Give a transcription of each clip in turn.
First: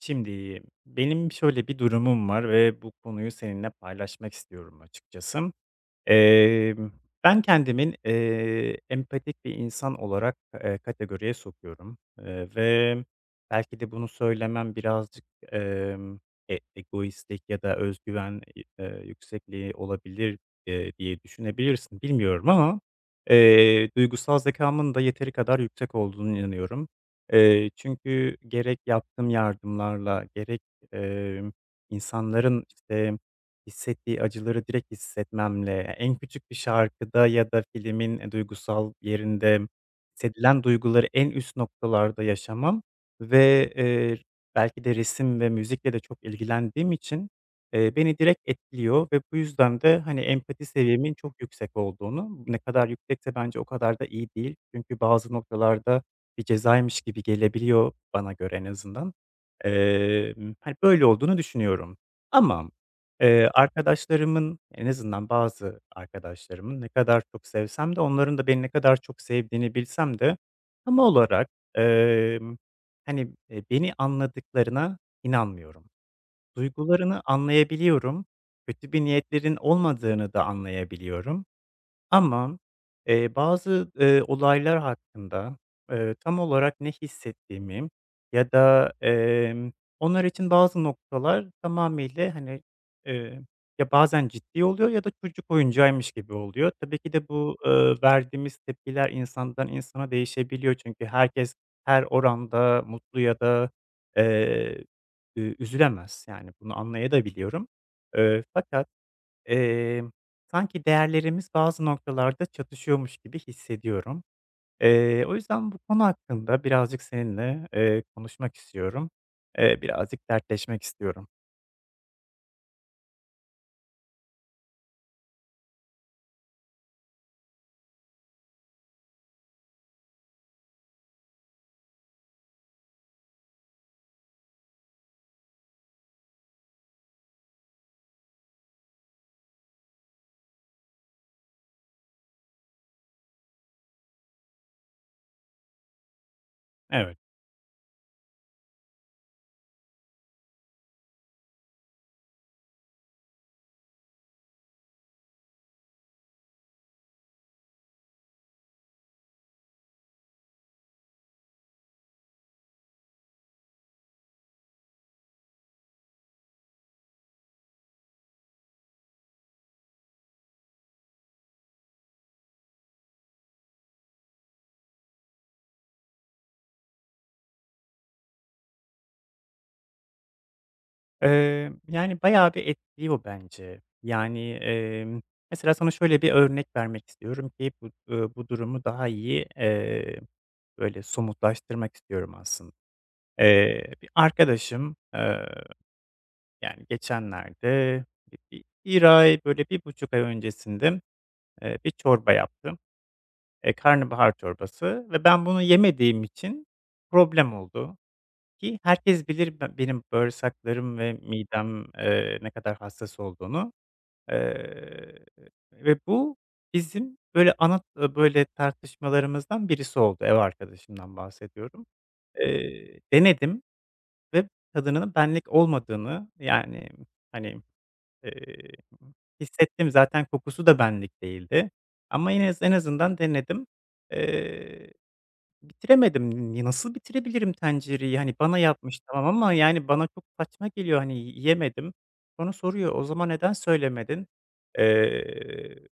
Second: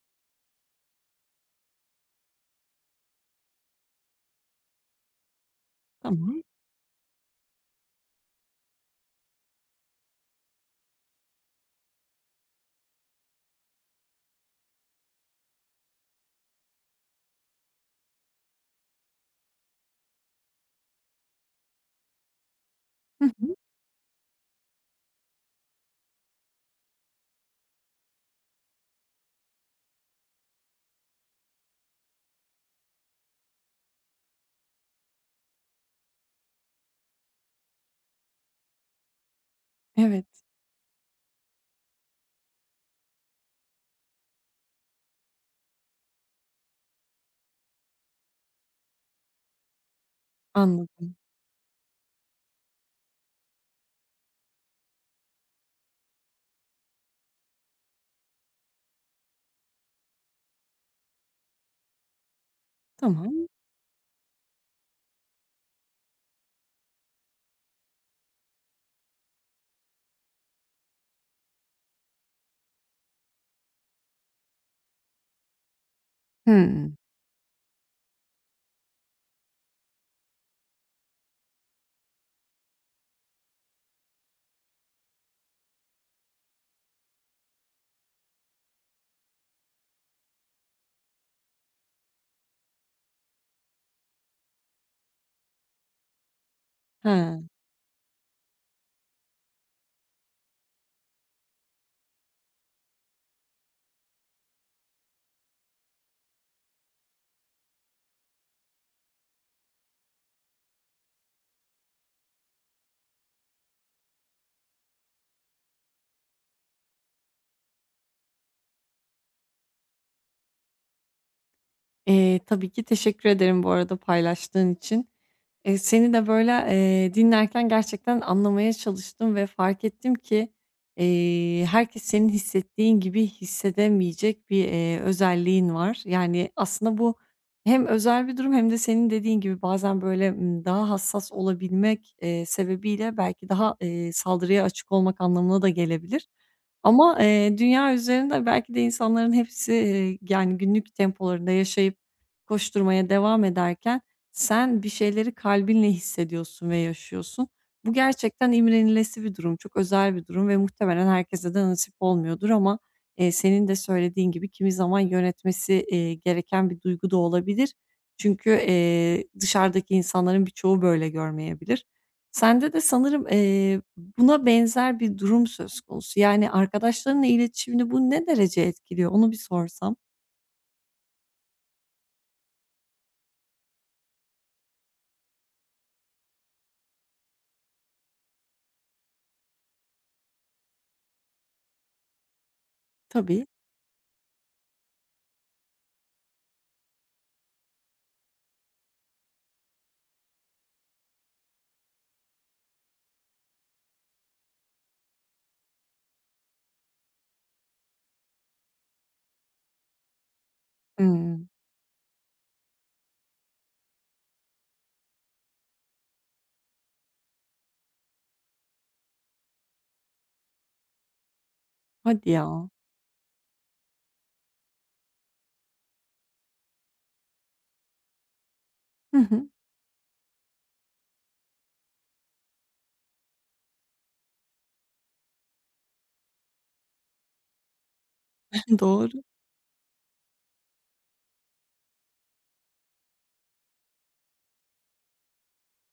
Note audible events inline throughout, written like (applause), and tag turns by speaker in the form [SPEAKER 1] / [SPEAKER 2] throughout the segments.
[SPEAKER 1] Şimdi benim şöyle bir durumum var ve bu konuyu seninle paylaşmak istiyorum açıkçası.
[SPEAKER 2] Tamam.
[SPEAKER 1] Emm, ben kendimin, empatik bir insan olarak, kategoriye sokuyorum, ve belki de bunu söylemem birazcık, emm, egoistlik ya da özgüven yüksekliği olabilir, diye düşünebilirsin, bilmiyorum ama,
[SPEAKER 2] Hı hı.
[SPEAKER 1] duygusal zekamın da yeteri kadar yüksek olduğunu inanıyorum. Çünkü gerek yaptığım yardımlarla gerek, emm, insanların, işte hissettiği acıları direkt hissetmemle, en küçük bir şarkıda ya da filmin, duygusal yerinde
[SPEAKER 2] Evet,
[SPEAKER 1] hissedilen duyguları en üst noktalarda yaşamam ve, belki de resim ve müzikle de çok ilgilendiğim için, beni direkt etkiliyor ve bu yüzden de, hani, empati seviyemin
[SPEAKER 2] anladım.
[SPEAKER 1] çok yüksek olduğunu, ne kadar yüksekse bence o kadar da iyi değil. Çünkü bazı noktalarda bir cezaymış gibi gelebiliyor bana göre en azından. Hani, böyle olduğunu düşünüyorum. Ama
[SPEAKER 2] Tamam.
[SPEAKER 1] arkadaşlarımın, en azından bazı arkadaşlarımın ne kadar çok sevsem de onların da beni ne kadar çok sevdiğini bilsem de tam olarak, emm, hani, beni anladıklarına inanmıyorum.
[SPEAKER 2] Hımm.
[SPEAKER 1] Duygularını anlayabiliyorum, kötü bir niyetlerin olmadığını da anlayabiliyorum ama, bazı, olaylar hakkında, tam olarak ne hissettiğimi ya da, onlar için bazı noktalar tamamıyla, hani, eee, ya bazen ciddi oluyor ya da çocuk oyuncağıymış gibi oluyor. Tabii ki de
[SPEAKER 2] Ha.
[SPEAKER 1] bu, verdiğimiz tepkiler insandan insana değişebiliyor. Çünkü herkes her oranda mutlu ya da, eee, üzülemez. Yani bunu anlayabiliyorum. Fakat Emm, sanki değerlerimiz bazı noktalarda çatışıyormuş gibi hissediyorum. O yüzden bu konu hakkında birazcık seninle, konuşmak istiyorum. Birazcık dertleşmek istiyorum.
[SPEAKER 2] Tabii ki teşekkür ederim bu arada paylaştığın için. Seni de, böyle, dinlerken gerçekten anlamaya çalıştım ve fark ettim ki, herkes senin hissettiğin gibi hissedemeyecek bir, özelliğin var. Yani, aslında bu hem özel bir durum hem de senin dediğin gibi bazen, böyle, daha hassas olabilmek, sebebiyle belki daha, saldırıya açık olmak anlamına da gelebilir. Ama,
[SPEAKER 1] Evet.
[SPEAKER 2] dünya üzerinde belki de insanların hepsi, yani, günlük tempolarında yaşayıp koşturmaya devam ederken sen bir şeyleri kalbinle hissediyorsun ve yaşıyorsun. Bu gerçekten imrenilesi bir durum, çok özel bir durum ve muhtemelen herkese de nasip olmuyordur ama, senin de söylediğin gibi kimi zaman yönetmesi, gereken bir duygu da olabilir. Çünkü, dışarıdaki insanların birçoğu böyle görmeyebilir. Sende de sanırım, buna benzer bir durum söz konusu. Yani, arkadaşlarınla iletişimini bu ne derece etkiliyor? Onu bir sorsam.
[SPEAKER 1] Yani, bayağı bir etkiliyor bence. Yani, mesela sana şöyle bir örnek vermek istiyorum ki bu, bu durumu daha iyi, böyle, somutlaştırmak istiyorum aslında.
[SPEAKER 2] Tabii.
[SPEAKER 1] Bir arkadaşım, yani, geçenlerde bir bi 1 ay, böyle, 1,5 ay öncesinde, bir çorba yaptım, karnabahar çorbası ve ben bunu yemediğim için problem oldu. Ki herkes bilir benim bağırsaklarım ve
[SPEAKER 2] Hımm.
[SPEAKER 1] midem, ne kadar hassas olduğunu. Eee, ve bu bizim böyle ana, böyle tartışmalarımızdan birisi oldu. Ev arkadaşımdan bahsediyorum.
[SPEAKER 2] Hadi ya.
[SPEAKER 1] Denedim ve tadının benlik olmadığını, yani, hani, eee,
[SPEAKER 2] Hı hı.
[SPEAKER 1] hissettim. Zaten kokusu da benlik değildi ama yine en azından denedim. Eee Bitiremedim. Nasıl bitirebilirim tencereyi? Hani, bana
[SPEAKER 2] (laughs)
[SPEAKER 1] yapmış
[SPEAKER 2] Doğru.
[SPEAKER 1] tamam ama, yani, bana çok saçma geliyor, hani, yiyemedim. Sonra soruyor, "O zaman neden söylemedin?" Eee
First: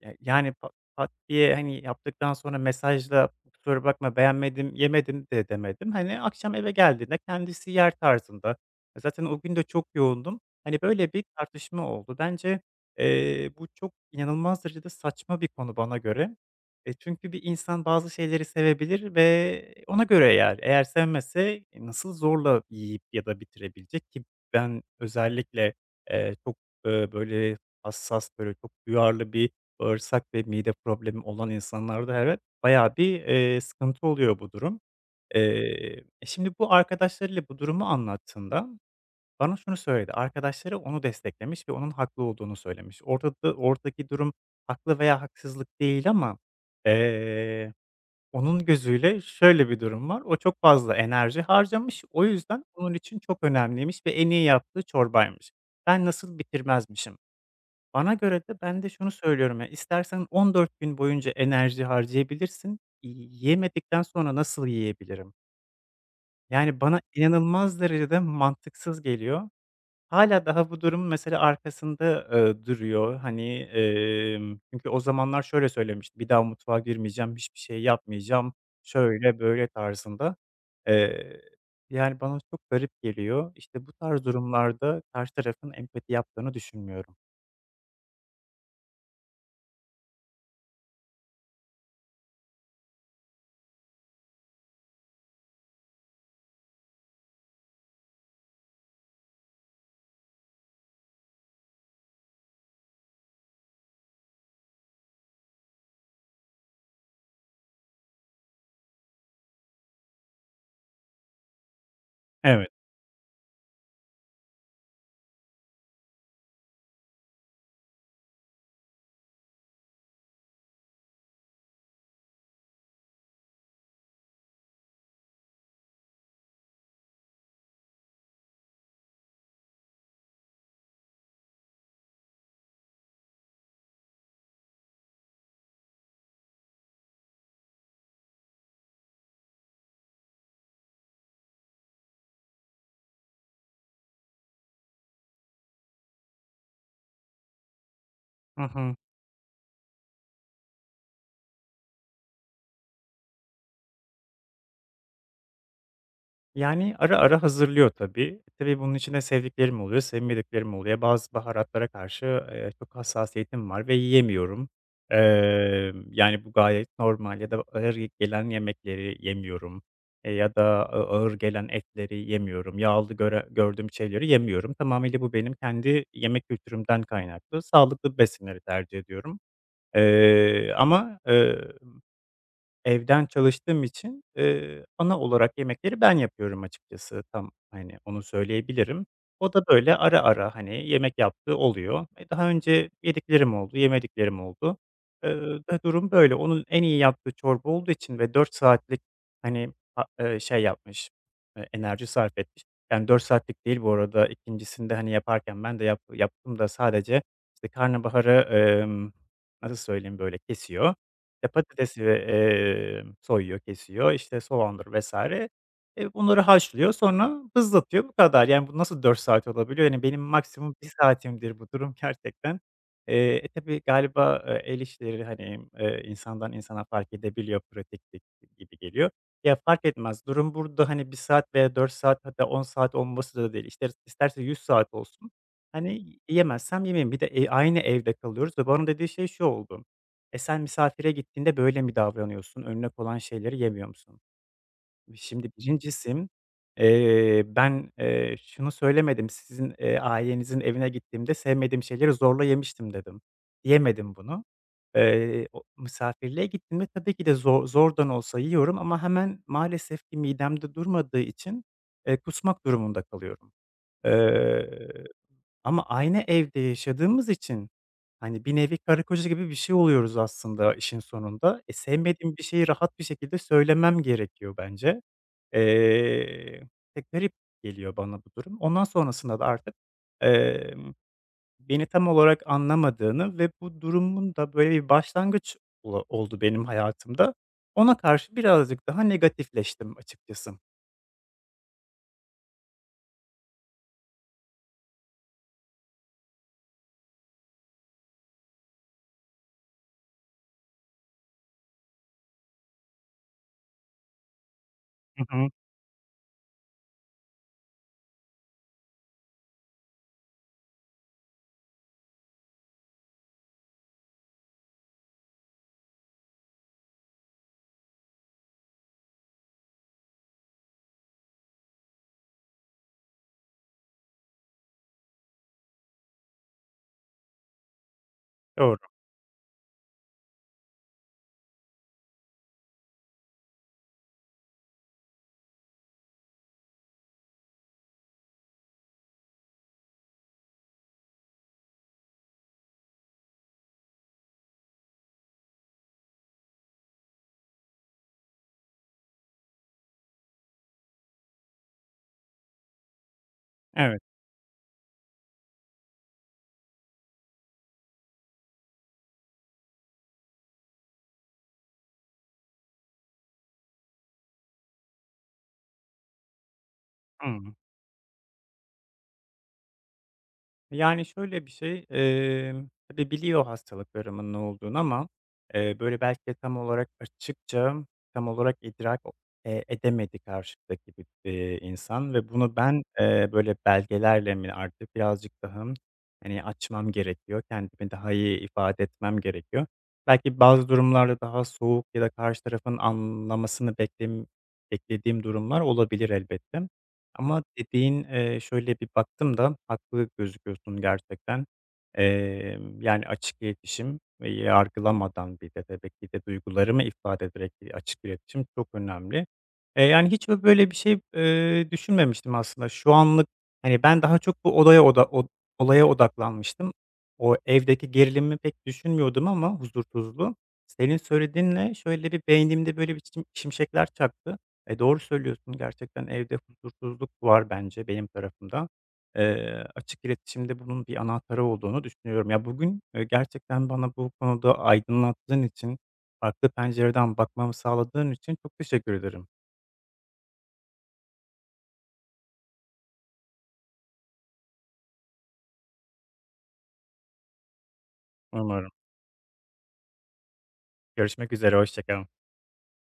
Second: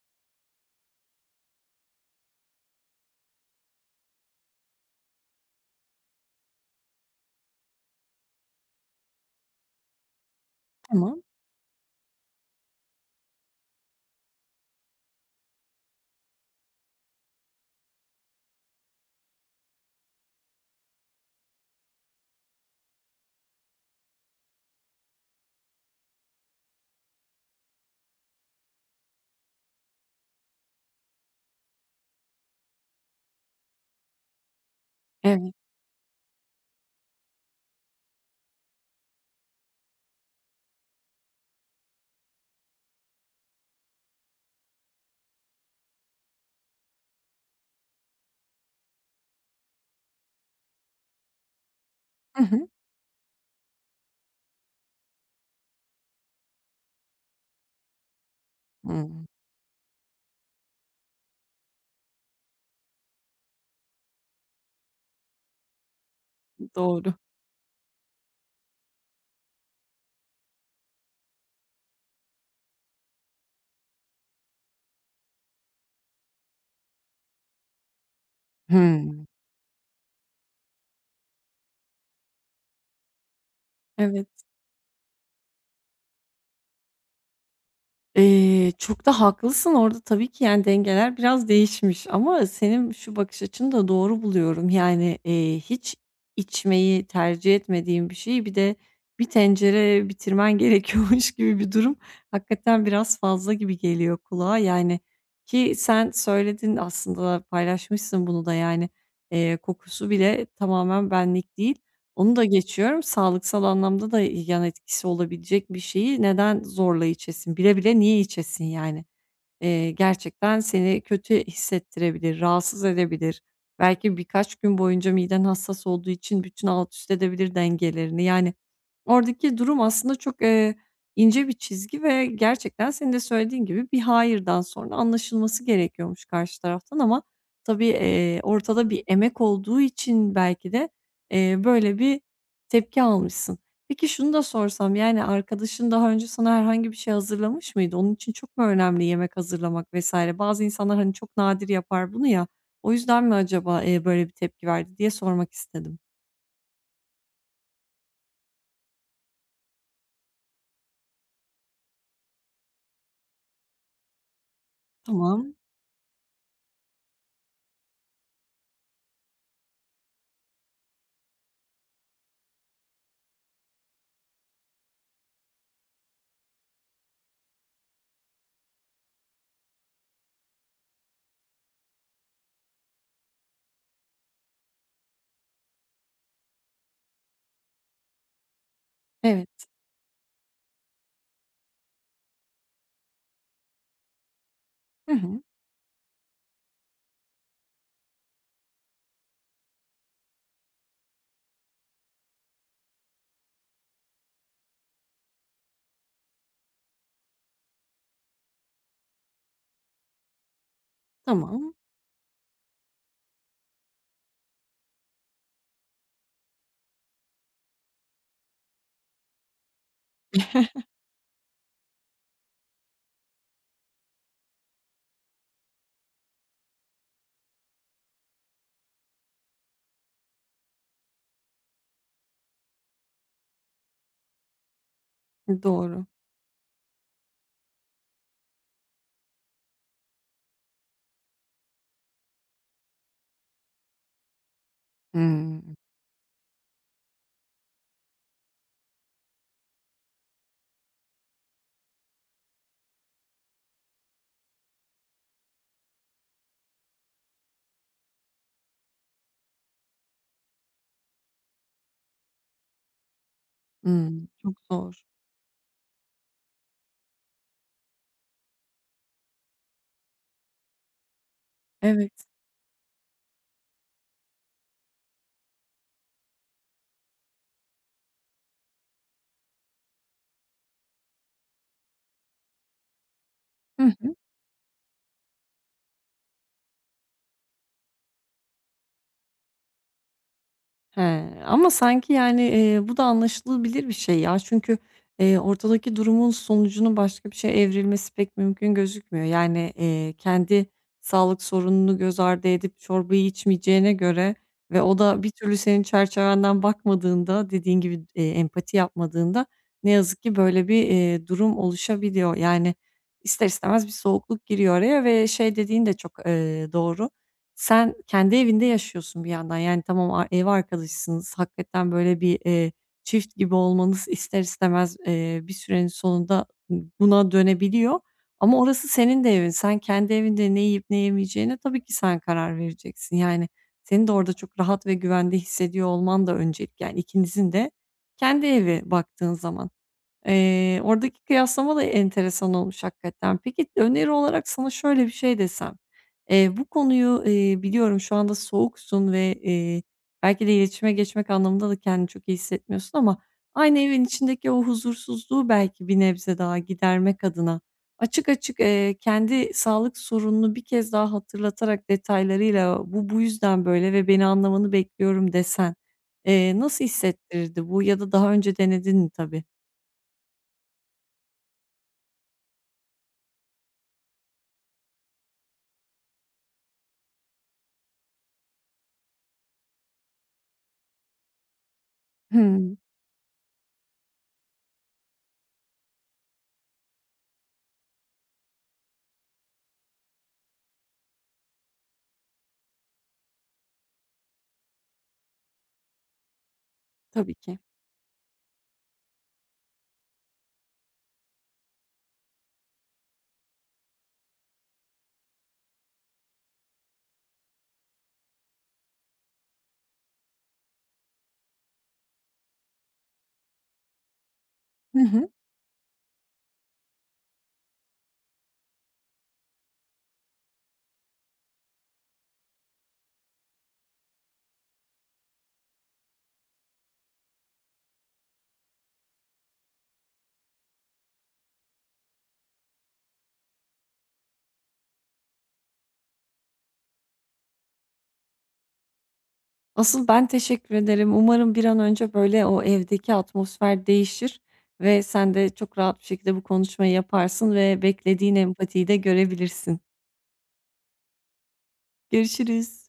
[SPEAKER 1] ya, yani, pat diye, hani, yaptıktan sonra mesajla "Kusura bakma, beğenmedim, yemedim." de demedim. Hani, akşam eve geldiğinde kendisi yer tarzında. Zaten o gün de çok yoğundum. Hani, böyle
[SPEAKER 2] Tamam.
[SPEAKER 1] bir tartışma oldu. Bence, bu çok inanılmaz derecede saçma bir konu bana göre. Çünkü bir insan bazı şeyleri sevebilir ve ona göre yer. Eğer sevmese, nasıl zorla yiyip ya da bitirebilecek ki ben özellikle, çok, böyle hassas, böyle çok duyarlı bir bağırsak ve mide problemi olan insanlarda evet, bayağı bir, sıkıntı oluyor bu durum.
[SPEAKER 2] Evet.
[SPEAKER 1] Şimdi bu arkadaşlarıyla bu durumu anlattığında bana şunu söyledi, arkadaşları onu desteklemiş ve onun haklı olduğunu söylemiş. Ortada oradaki durum haklı veya haksızlık değil ama, eee, onun gözüyle şöyle bir durum var, o çok fazla enerji harcamış, o
[SPEAKER 2] Hı
[SPEAKER 1] yüzden
[SPEAKER 2] hı.
[SPEAKER 1] onun için çok önemliymiş ve en iyi yaptığı çorbaymış. Ben nasıl bitirmezmişim. Bana göre de ben de şunu
[SPEAKER 2] Hımm.
[SPEAKER 1] söylüyorum ya, istersen 14 gün boyunca enerji harcayabilirsin, yemedikten sonra nasıl yiyebilirim? Yani, bana
[SPEAKER 2] Doğru.
[SPEAKER 1] inanılmaz derecede mantıksız geliyor. Hala daha bu durum mesela arkasında, duruyor. Hani, çünkü o zamanlar şöyle söylemişti, "Bir daha mutfağa girmeyeceğim, hiçbir şey yapmayacağım."
[SPEAKER 2] Hımm.
[SPEAKER 1] şöyle böyle tarzında. Eee, yani, bana çok garip geliyor. İşte, bu tarz
[SPEAKER 2] Evet.
[SPEAKER 1] durumlarda karşı tarafın empati yaptığını düşünmüyorum.
[SPEAKER 2] Çok da haklısın. Orada tabii ki, yani, dengeler biraz değişmiş ama senin şu bakış açını da doğru buluyorum. Yani, hiç içmeyi tercih etmediğim bir şeyi bir de bir tencere bitirmen (laughs) gerekiyormuş gibi bir durum hakikaten biraz fazla gibi geliyor kulağa. Yani, ki sen söyledin aslında, paylaşmışsın bunu da, yani, kokusu bile tamamen benlik değil. Onu da
[SPEAKER 1] Evet.
[SPEAKER 2] geçiyorum. Sağlıksal anlamda da yan etkisi olabilecek bir şeyi neden zorla içesin? Bile bile niye içesin yani? Gerçekten seni kötü hissettirebilir, rahatsız edebilir. Belki birkaç gün boyunca miden hassas olduğu için bütün alt üst edebilir dengelerini. Yani, oradaki durum aslında çok, ince bir çizgi ve gerçekten senin de söylediğin gibi bir hayırdan sonra anlaşılması gerekiyormuş karşı taraftan ama tabii, ortada bir emek olduğu için belki de, böyle bir tepki almışsın. Peki şunu da sorsam, yani, arkadaşın daha önce sana herhangi bir şey hazırlamış mıydı? Onun için çok
[SPEAKER 1] Hı
[SPEAKER 2] mu
[SPEAKER 1] hı.
[SPEAKER 2] önemli yemek hazırlamak vesaire? Bazı insanlar, hani, çok nadir yapar bunu ya, o yüzden mi acaba, böyle bir tepki verdi diye sormak istedim.
[SPEAKER 1] Yani, ara ara hazırlıyor tabii. Tabii bunun içinde sevdiklerim oluyor, sevmediklerim oluyor. Bazı baharatlara karşı, çok hassasiyetim var ve yiyemiyorum.
[SPEAKER 2] Tamam,
[SPEAKER 1] Yani, bu gayet normal ya da ağır gelen yemekleri yemiyorum, ya da ağır gelen etleri yemiyorum, yağlı göre gördüğüm şeyleri yemiyorum. Tamamıyla bu benim kendi yemek kültürümden kaynaklı. Sağlıklı besinleri tercih ediyorum. Ama, evden çalıştığım için, ana olarak yemekleri ben yapıyorum açıkçası. Tam, hani, onu söyleyebilirim. O da
[SPEAKER 2] evet.
[SPEAKER 1] böyle ara ara, hani, yemek yaptığı oluyor. Daha önce yediklerim oldu, yemediklerim oldu.
[SPEAKER 2] Hı
[SPEAKER 1] Eee,
[SPEAKER 2] hı.
[SPEAKER 1] d durum böyle. Onun en iyi yaptığı çorba olduğu için ve 4 saatlik, hani, a şey yapmış, enerji sarf etmiş. Yani 4 saatlik değil bu arada. 2'ncisini hani, yaparken ben de yaptım da sadece, işte, karnabaharı, emm, nasıl söyleyeyim, böyle, kesiyor. İşte
[SPEAKER 2] Tamam.
[SPEAKER 1] patatesi, ve, soyuyor, kesiyor, işte soğandır vs. Bunları haşlıyor, sonra hızlatıyor, bu kadar. Yani, bu nasıl 4 saat olabiliyor? Yani, benim maksimum bir
[SPEAKER 2] (laughs)
[SPEAKER 1] saatimdir bu durum gerçekten. Tabii galiba, el işleri, hani, insandan insana fark edebiliyor pratiklik gibi geliyor. Ya, fark etmez. Durum burada, hani, 1 saat veya 4 saat hatta 10 saat olması da değil. İster isterse 100 saat olsun.
[SPEAKER 2] Doğru.
[SPEAKER 1] Hani, yemezsem yemeyeyim. Bir de, aynı evde kalıyoruz ve bana dediği şey şu oldu. Sen misafire gittiğinde böyle mi davranıyorsun? Önüne konan şeyleri yemiyor musun? Şimdi
[SPEAKER 2] Hımm.
[SPEAKER 1] 1.'si, ben, şunu söylemedim, sizin, ailenizin evine gittiğimde sevmediğim şeyleri zorla yemiştim dedim. Yemedim bunu. O misafirliğe gittiğimde tabii ki de zor zordan olsa yiyorum ama hemen maalesef ki midemde durmadığı için, kusmak durumunda kalıyorum.
[SPEAKER 2] Hımm. Çok zor.
[SPEAKER 1] Eee ama aynı evde yaşadığımız için, hani, bir nevi karı koca gibi bir şey oluyoruz aslında işin sonunda. E,
[SPEAKER 2] Evet.
[SPEAKER 1] sevmediğim bir şeyi rahat bir şekilde söylemem gerekiyor bence. Eee, garip geliyor bana bu durum. Ondan sonrasında da artık, emm, beni tam olarak anlamadığını ve bu
[SPEAKER 2] Hı.
[SPEAKER 1] durumun da böyle bir başlangıç oldu benim hayatımda. Ona karşı birazcık daha negatifleştim açıkçası.
[SPEAKER 2] He, ama sanki, yani, bu da anlaşılabilir bir şey ya. Çünkü, ortadaki durumun sonucunun başka bir şeye evrilmesi pek mümkün gözükmüyor. Yani, kendi sağlık sorununu göz ardı edip çorbayı içmeyeceğine göre ve o da
[SPEAKER 1] Hı
[SPEAKER 2] bir
[SPEAKER 1] hı.
[SPEAKER 2] türlü senin çerçevenden bakmadığında, dediğin gibi, empati yapmadığında ne yazık ki böyle bir, durum oluşabiliyor. Yani, ister istemez bir soğukluk giriyor araya ve şey dediğin de çok, doğru. Sen kendi evinde yaşıyorsun bir yandan. Yani tamam a ev arkadaşısınız. Hakikaten böyle bir, çift gibi olmanız (laughs) ister istemez, bir sürenin sonunda buna dönebiliyor. Ama
[SPEAKER 1] Doğru.
[SPEAKER 2] orası senin de evin. Sen kendi evinde ne yiyip ne yemeyeceğine tabii ki sen karar vereceksin. Yani seni de orada çok rahat ve güvende hissediyor olman da öncelik. Yani ikinizin de kendi evi baktığın zaman. Oradaki kıyaslama da enteresan olmuş hakikaten. Peki, öneri olarak sana şöyle bir şey desem, bu konuyu, biliyorum şu anda soğuksun ve, belki de iletişime geçmek anlamında da kendini çok iyi hissetmiyorsun ama aynı
[SPEAKER 1] Evet.
[SPEAKER 2] evin içindeki o huzursuzluğu belki bir nebze daha gidermek adına açık açık, kendi sağlık sorununu bir kez daha hatırlatarak detaylarıyla "Bu, bu yüzden böyle ve beni anlamanı bekliyorum." desen, nasıl
[SPEAKER 1] Hıı.
[SPEAKER 2] hissettirirdi bu ya da daha önce denedin mi tabii?
[SPEAKER 1] Yani, şöyle bir şey, tabii biliyor hastalıklarımın ne olduğunu ama, böyle, belki de tam olarak açıkça, tam olarak idrak edemedi karşıdaki bir, insan ve bunu
[SPEAKER 2] Hmm.
[SPEAKER 1] ben, böyle, belgelerle mi artık birazcık daha, hani, açmam gerekiyor, kendimi daha iyi ifade etmem gerekiyor. Belki bazı durumlarda daha soğuk ya da karşı tarafın anlamasını beklediğim durumlar olabilir elbette
[SPEAKER 2] Tabii
[SPEAKER 1] ama
[SPEAKER 2] ki.
[SPEAKER 1] dediğin, şöyle bir baktım da haklı gözüküyorsun gerçekten. Yani, açık iletişim ve yargılamadan bir de tabii ki de duygularımı ifade ederek bir açık iletişim çok önemli. Yani, hiç böyle bir şey, düşünmemiştim aslında. Şu anlık, hani, ben daha çok bu
[SPEAKER 2] Hı hı.
[SPEAKER 1] olaya odaklanmıştım. O evdeki gerilimi pek düşünmüyordum ama huzursuzluğu. Senin söylediğinle şöyle bir beynimde böyle bir şimşekler çaktı. Doğru söylüyorsun, gerçekten evde huzursuzluk var bence benim tarafımda. Açık iletişimde bunun bir anahtarı olduğunu düşünüyorum. Ya, bugün, gerçekten bana bu konuda aydınlattığın için, farklı pencereden bakmamı sağladığın için çok teşekkür ederim.
[SPEAKER 2] Asıl ben teşekkür ederim. Umarım bir an önce, böyle, o evdeki atmosfer değişir ve sen de çok rahat bir şekilde bu konuşmayı yaparsın ve beklediğin
[SPEAKER 1] Umarım.
[SPEAKER 2] empatiyi de görebilirsin.
[SPEAKER 1] Görüşmek üzere, hoşça kal.
[SPEAKER 2] Görüşürüz.